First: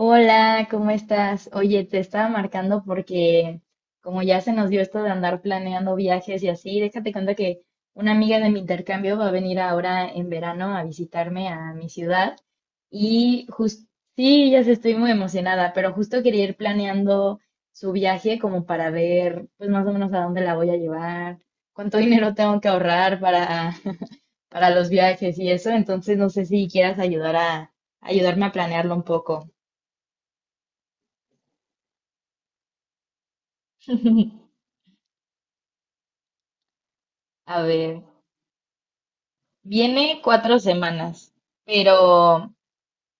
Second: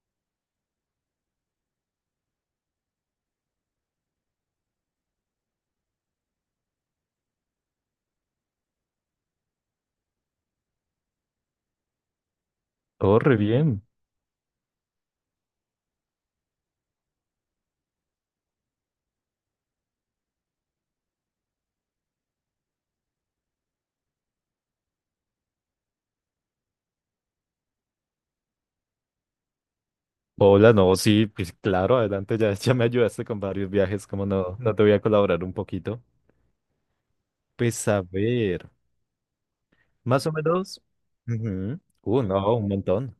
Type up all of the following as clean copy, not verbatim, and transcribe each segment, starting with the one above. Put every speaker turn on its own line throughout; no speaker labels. Hola, ¿cómo estás? Oye, te estaba marcando porque como ya se nos dio esto de andar planeando viajes y así, déjate cuenta que una amiga de mi intercambio va a venir ahora en verano a visitarme a mi ciudad
Oh, re
y
bien.
justo, sí, ya sé, estoy muy emocionada, pero justo quería ir planeando su viaje como para ver pues más o menos a dónde la voy a llevar, cuánto dinero tengo que ahorrar para, para los viajes y eso, entonces no sé si quieras ayudar a ayudarme a planearlo un poco.
Hola, no, sí, pues claro, adelante, ya, ya me ayudaste con varios viajes, ¿cómo no? No te voy a colaborar un poquito.
A
Pues a
ver,
ver,
viene
más o
cuatro
menos.
semanas,
Ujú.
pero
No, un montón.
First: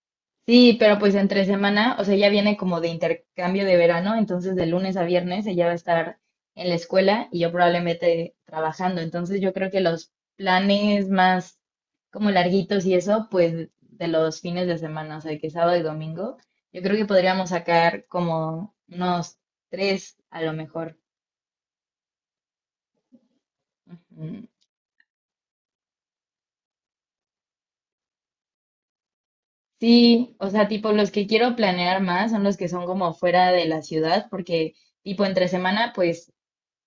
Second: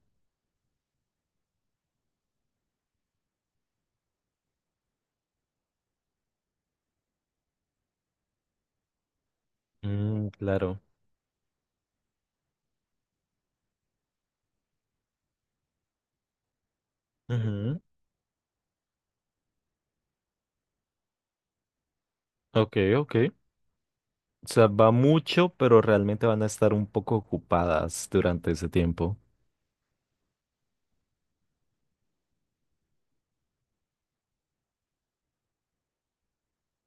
sí, pero pues entre semana, o sea, ella viene como de intercambio de verano, entonces de lunes a viernes ella va a estar en la escuela y yo probablemente trabajando, entonces yo creo que los
Mm, claro.
planes más como larguitos y eso, pues de los fines de semana, o sea, que sábado y domingo, yo creo que podríamos
Ujú.
sacar como unos tres a lo mejor.
Ok, ok. O sea, va mucho, pero realmente van a estar un poco ocupadas durante ese tiempo.
Sí, o sea, tipo, los que quiero planear más son los que son como fuera de la ciudad, porque tipo entre semana, pues,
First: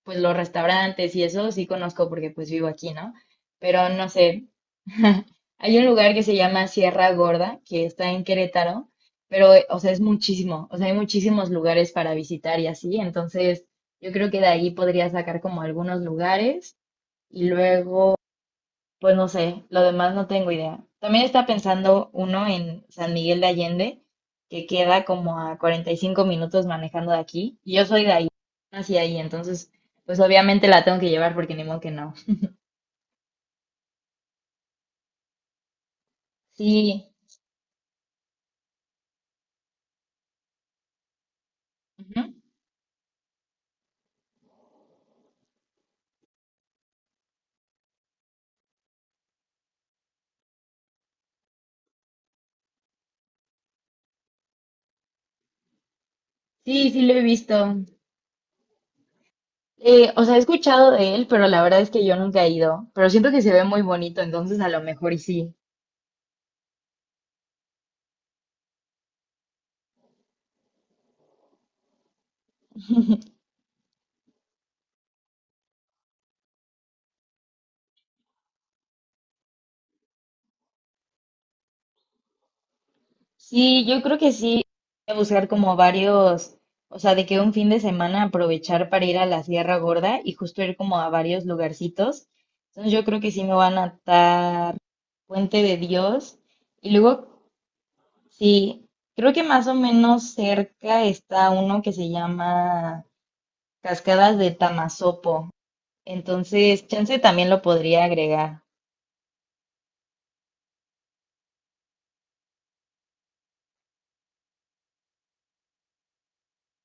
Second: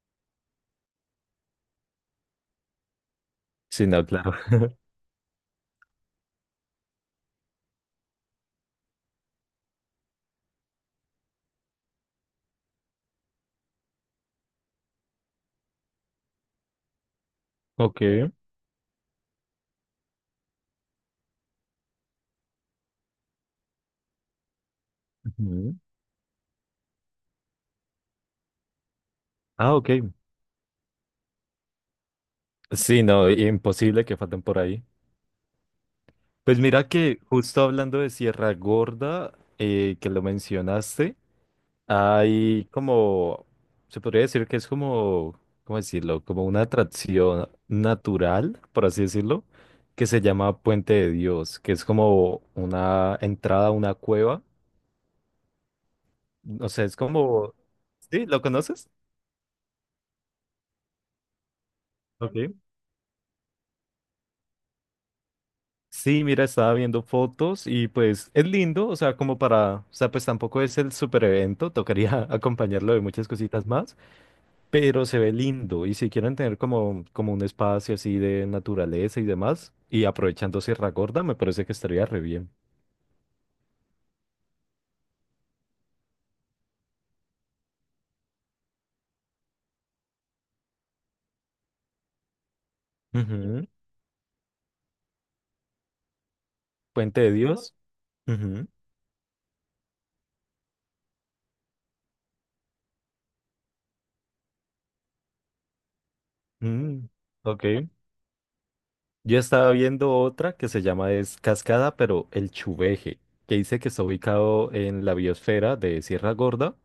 pues los restaurantes y eso sí conozco porque pues vivo aquí, ¿no?
Sí,
Pero
no,
no
claro.
sé, hay un lugar que se llama Sierra Gorda, que está en Querétaro, pero, o sea, es muchísimo, o sea, hay muchísimos lugares para visitar y así, entonces yo creo que de ahí podría sacar como algunos lugares y luego...
Ok.
Pues no sé, lo demás no tengo idea. También está pensando uno en San Miguel de Allende, que queda como a
Ujú.
45 minutos manejando de aquí, y yo soy de ahí, hacia ahí, entonces,
Ah, ok.
pues obviamente la tengo que llevar porque ni modo que no.
Sí, no, imposible que falten por ahí. Pues mira
Sí,
que justo hablando de Sierra Gorda, que lo mencionaste,
ujú.
hay como, se podría decir que es como, ¿cómo decirlo? Como una atracción natural, por así decirlo, que se llama Puente de Dios, que es como una entrada a una cueva. O sea,
Sí,
es
sí lo he
como,
visto.
¿sí? ¿Lo conoces?
O sea, he escuchado de él, pero la verdad es que yo nunca he
Ok.
ido, pero siento que se ve muy bonito, entonces a lo mejor y sí.
Sí, mira, estaba viendo fotos y pues es lindo, o sea, como para, o sea, pues tampoco es el super evento, tocaría acompañarlo de muchas cositas más. Pero se ve lindo. Y si quieren tener como, como un espacio así de naturaleza y demás, y aprovechando Sierra Gorda, me parece que estaría re bien.
Sí, yo creo que sí, voy a buscar como varios, o sea, de que un fin de semana aprovechar para ir a la Sierra Gorda y justo ir como a varios lugarcitos. Entonces yo creo que sí me
Ujú.
van a atar Puente de Dios. Y
Puente
luego,
de Dios. Ujú.
sí, creo que más o menos cerca está uno que se llama Cascadas de Tamasopo. Entonces,
Mm,
chance también lo
ok.
podría agregar.
Yo estaba viendo otra que se llama es Cascada, pero el Chuveje, que dice que está ubicado en la biosfera de Sierra Gorda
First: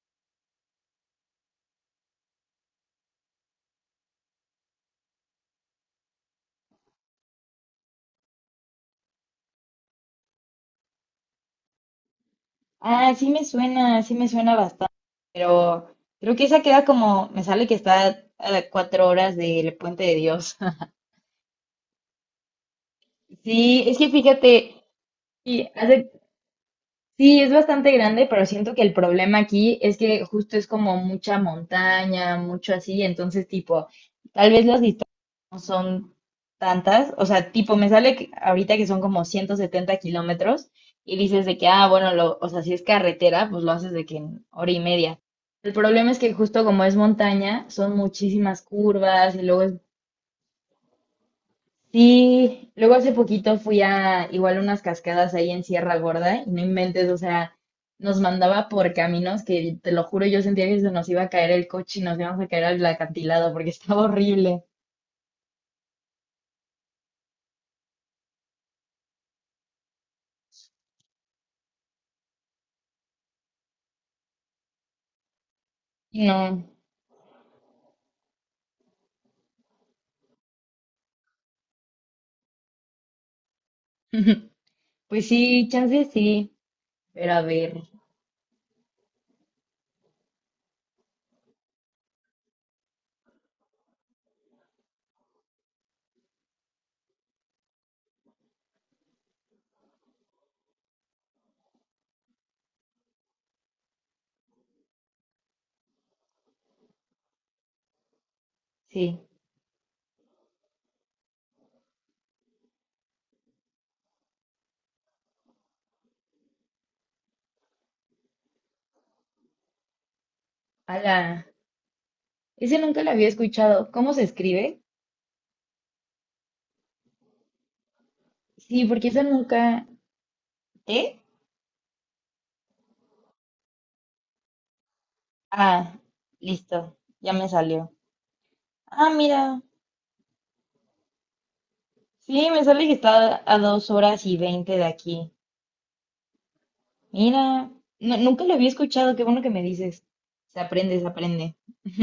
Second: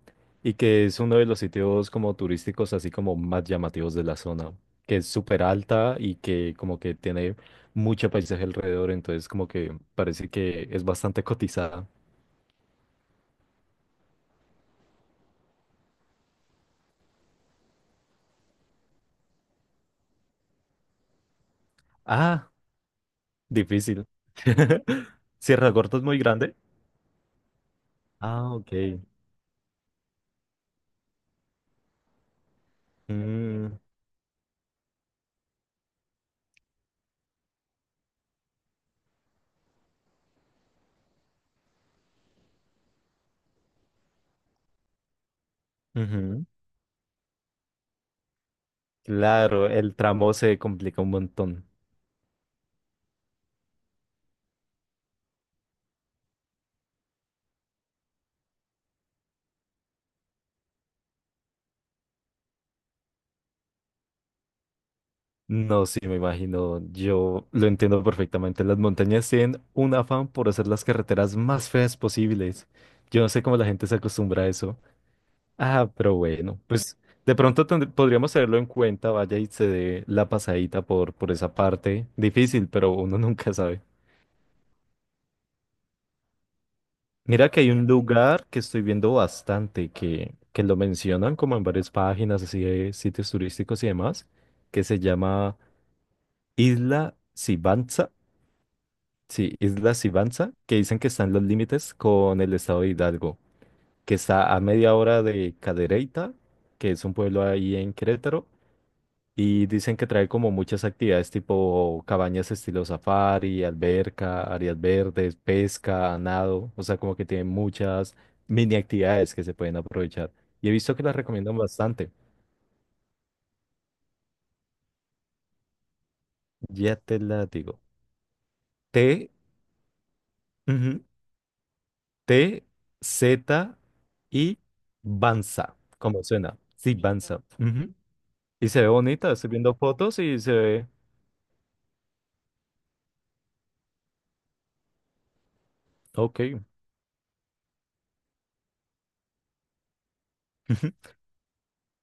y que es uno de los sitios como turísticos así como más llamativos de la zona, que es súper alta y que como que tiene mucho paisaje alrededor, entonces como que parece que es bastante cotizada.
Ah, sí me suena bastante, pero creo que esa queda como, me sale que está a 4 horas del Puente de Dios.
Ah,
Sí, es
difícil.
que fíjate, y
Sierra Gorda es
hace
muy grande.
sí, es bastante grande, pero
Ah, ok.
siento que el problema aquí es que justo es como mucha montaña, mucho así, entonces
Mm,
tipo, tal vez las distancias no son tantas, o sea, tipo, me sale que- ahorita que son como 170 kilómetros y dices de que, ah, bueno, lo, o sea, si es carretera, pues lo haces de que en hora y media. El problema es que
ujú.
justo como es montaña, son muchísimas curvas y luego
Claro,
es
el tramo se complica un montón.
sí, luego hace poquito fui a igual unas cascadas ahí en Sierra Gorda y no inventes, o sea, nos mandaba por caminos que te lo juro, yo sentía que se nos iba a caer el coche y nos íbamos a caer al acantilado porque estaba horrible.
No, sí, me imagino. Yo lo entiendo perfectamente. Las montañas tienen un afán por hacer las carreteras más feas posibles. Yo no sé cómo la gente se acostumbra a eso. Ah, pero bueno,
No,
pues de pronto podríamos tenerlo en cuenta. Vaya y se dé la pasadita por esa parte. Difícil, pero uno nunca sabe.
pues sí, chance sí, pero a
Mira que hay
ver,
un lugar que estoy viendo bastante, que lo mencionan como en varias páginas, así de sitios turísticos y demás, que se llama Isla Sibanza. Sí, Isla Sibanza, que dicen que están los límites con el estado de Hidalgo, que está a media hora de Cadereyta, que es un pueblo ahí en Querétaro,
sí,
y dicen que trae como muchas actividades tipo cabañas estilo safari, alberca, áreas verdes, pesca, nado, o sea, como que tiene muchas mini actividades que se pueden aprovechar. Y he visto que las
ala,
recomiendan bastante,
ese nunca lo había escuchado. ¿Cómo se escribe?
ya te la digo.
Sí, porque ese
Te,
nunca. ¿T?
T, Z y Banza,
Ah,
como suena.
listo,
Sí,
ya
Banza.
me salió.
Ujú. Y se ve
Ah,
bonita, estoy
mira.
viendo fotos y se ve,
Sí, me sale que está a 2 horas y 20 de aquí.
ok,
Mira, no- nunca lo había escuchado, qué bueno que me dices. Se aprende, se aprende.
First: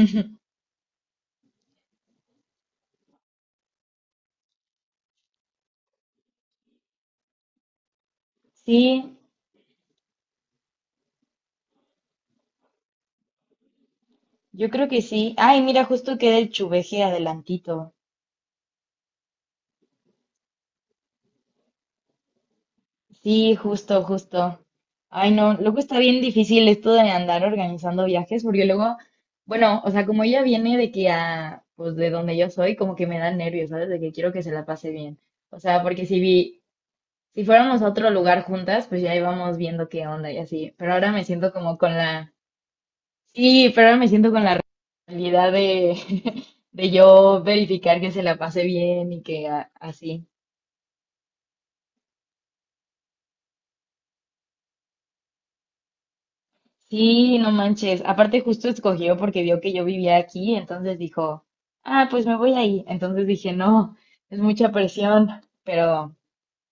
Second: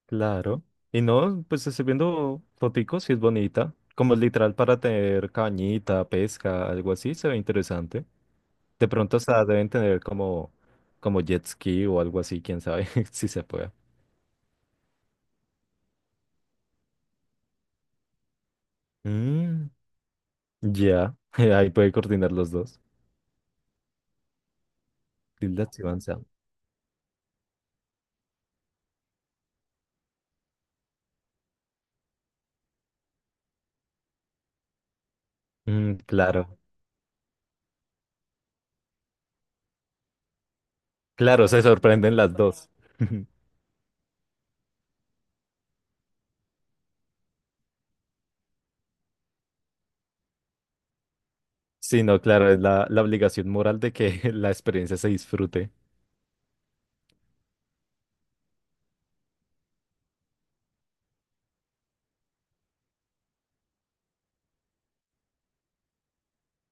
claro. Y no, pues estoy viendo foticos y es bonita. Como literal para tener cañita, pesca, algo así, se ve interesante.
Sí,
De pronto hasta deben tener como, como jet ski o algo así, quién sabe si se puede.
yo creo que sí. Ay, mira, justo queda el chuveje adelantito.
Mm, ya, ahí puede coordinar los dos.
Sí, justo, justo. Ay, no,
Tilda
luego
y
está
Banza.
bien difícil esto de andar organizando viajes, porque luego, bueno, o sea, como ella viene de que a, pues de donde yo soy, como que me da nervios, ¿sabes? De que quiero que se la pase bien. O sea,
Mm,
porque si
claro.
vi, si fuéramos a otro lugar juntas, pues ya íbamos viendo qué onda y así. Pero ahora me
Claro,
siento
se
como con
sorprenden
la...
las dos.
Sí, pero ahora me siento con la realidad de, de yo verificar que se la pase bien y que a- así.
Sí, no, claro, es la, la obligación moral de que la experiencia se disfrute.
Sí, no manches. Aparte justo escogió porque vio que yo vivía aquí, entonces dijo, ah, pues me voy ahí. Entonces dije, no, es mucha presión, pero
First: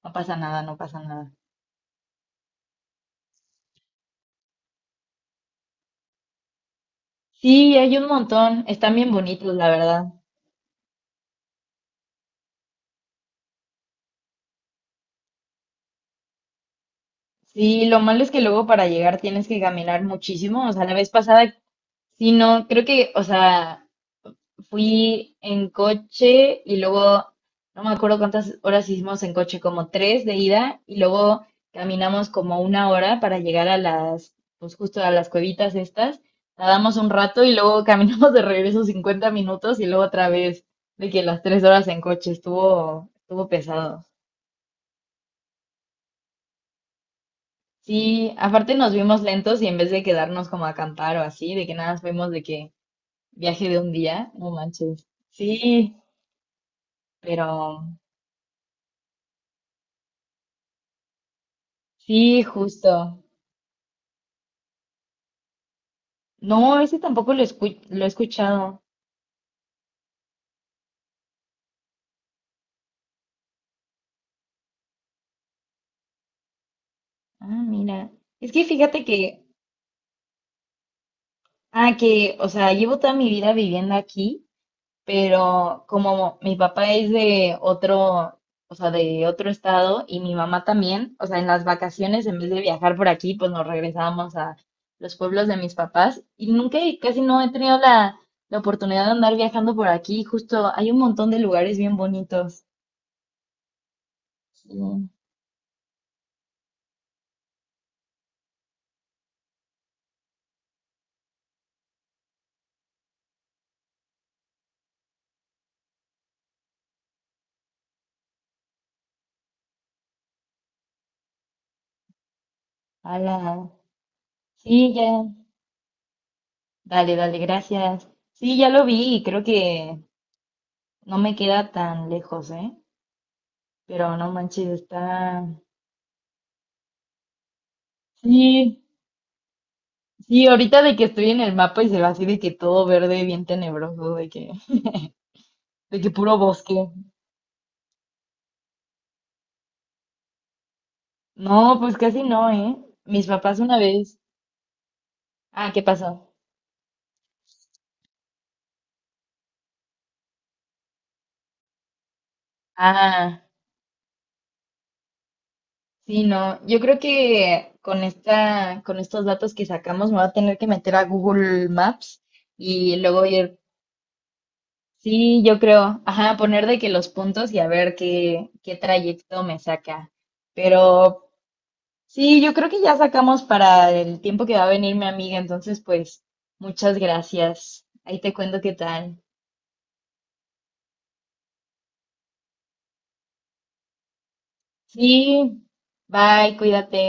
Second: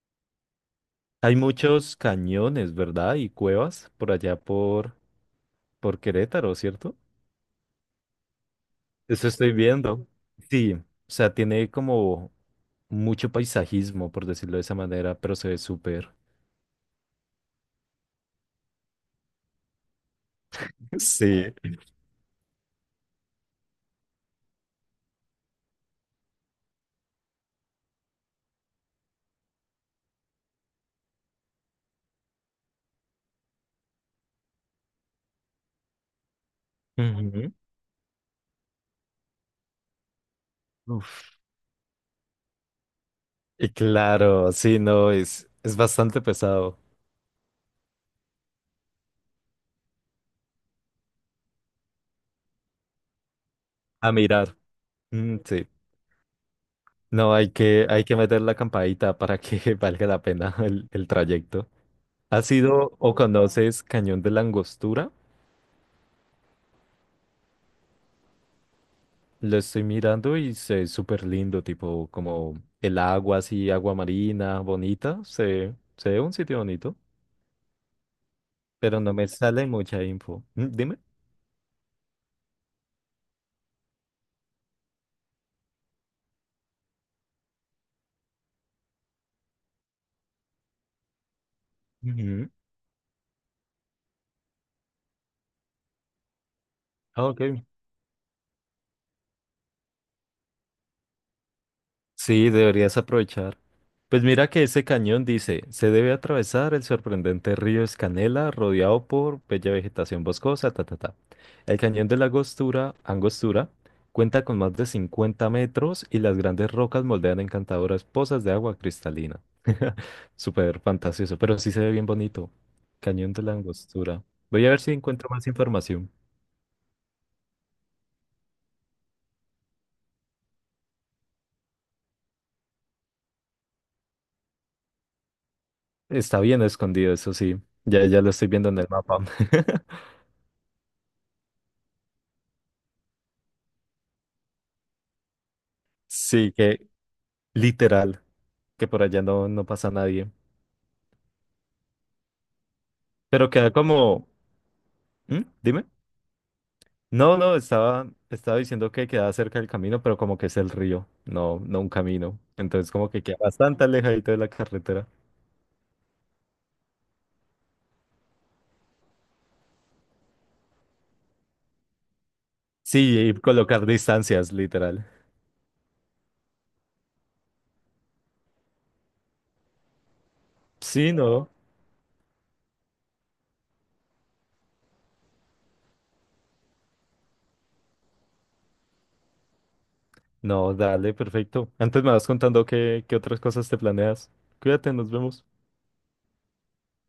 no pasa nada, no pasa nada.
Hay muchos cañones, ¿verdad? Y cuevas por allá por Querétaro, ¿cierto?
Sí, hay un montón. Están bien
Eso estoy
bonitos, la verdad.
viendo. Sí, o sea, tiene como mucho paisajismo, por decirlo de esa manera, pero se ve súper.
Sí, lo malo es que luego para llegar tienes que caminar muchísimo. O sea, la vez
Sí.
pasada, sí, no, creo que, o sea, fui en coche y luego, no me acuerdo cuántas horas hicimos en coche, como tres de ida y luego caminamos como una hora para llegar a las, pues justo a las cuevitas estas. Nadamos un rato
Ujú.
y luego caminamos de regreso 50 minutos y luego otra vez de que
Uf.
las 3 horas en coche estuvo, estuvo
Y
pesado.
claro, sí, no, es bastante pesado
Sí, aparte nos vimos lentos y en vez de quedarnos como a acampar o así, de que nada más vemos de que viaje de un
a
día, no
mirar.
manches.
Mm, sí.
Sí,
No,
pero
hay que meter la campadita para que valga la pena el trayecto.
sí,
¿Has sido o
justo.
conoces Cañón de la Angostura?
No, ese tampoco lo escu- lo he escuchado.
Lo estoy mirando y se ve súper lindo, tipo como el agua así, agua marina, bonita. Se ve un sitio bonito,
Ah, mira. Es que
pero
fíjate
no me
que,
sale mucha info. Mm, dime.
ah, que, o sea, llevo toda mi vida viviendo aquí pero como mi papá es de otro, o sea, de otro estado y mi mamá también, o sea, en las vacaciones en vez
Ujú.
de viajar por aquí, pues nos regresábamos a los pueblos de mis papás y nunca, y casi
Ah,
no
ok.
he tenido la, la oportunidad de andar viajando por aquí, justo hay un montón de lugares bien
Sí,
bonitos.
deberías aprovechar. Pues mira que
Sí,
ese cañón dice, se debe atravesar el sorprendente río Escanela, rodeado por bella vegetación boscosa, ta, ta, ta. El cañón de la Angostura, Angostura cuenta con más de 50 metros y las grandes rocas moldean encantadoras pozas de agua cristalina. Súper fantasioso, pero sí se ve bien bonito. Cañón
ala,
de la Angostura. Voy a ver si
sí, ya,
encuentro más información.
dale, dale, gracias. Sí, ya lo vi y creo que no me queda tan lejos, ¿eh? Pero no manches, está...
Está bien escondido, eso sí. Ya, ya lo estoy viendo en
Sí,
el mapa.
sí, ahorita de que estoy en el mapa y se ve así de que todo verde, bien tenebroso, de que puro
Sí,
bosque.
que literal. Que por allá no, no pasa nadie.
No, pues casi no, ¿eh? Mis
Pero
papás
queda
una vez.
como... ¿Mm?
Ah, ¿qué
Dime.
pasó?
No, no, estaba, estaba diciendo que queda cerca del camino, pero como que es el río, no, no un camino. Entonces como que queda
Ah,
bastante alejadito de la carretera.
sí, no. Yo creo que con esta, con estos datos que sacamos me voy a tener que meter a Google Maps y
Sí,
luego
y
ir.
colocar distancias, literal.
Sí, yo creo. Ajá, poner de que los puntos y a ver qué, qué trayecto me saca.
Sí,
Pero
no.
sí, yo creo que ya sacamos para el tiempo que va a venir mi amiga, entonces pues muchas gracias. Ahí te cuento qué tal.
No, dale, perfecto. Antes me vas contando qué, qué otras cosas te planeas. Cuídate,
Sí,
nos vemos.
bye, cuídate.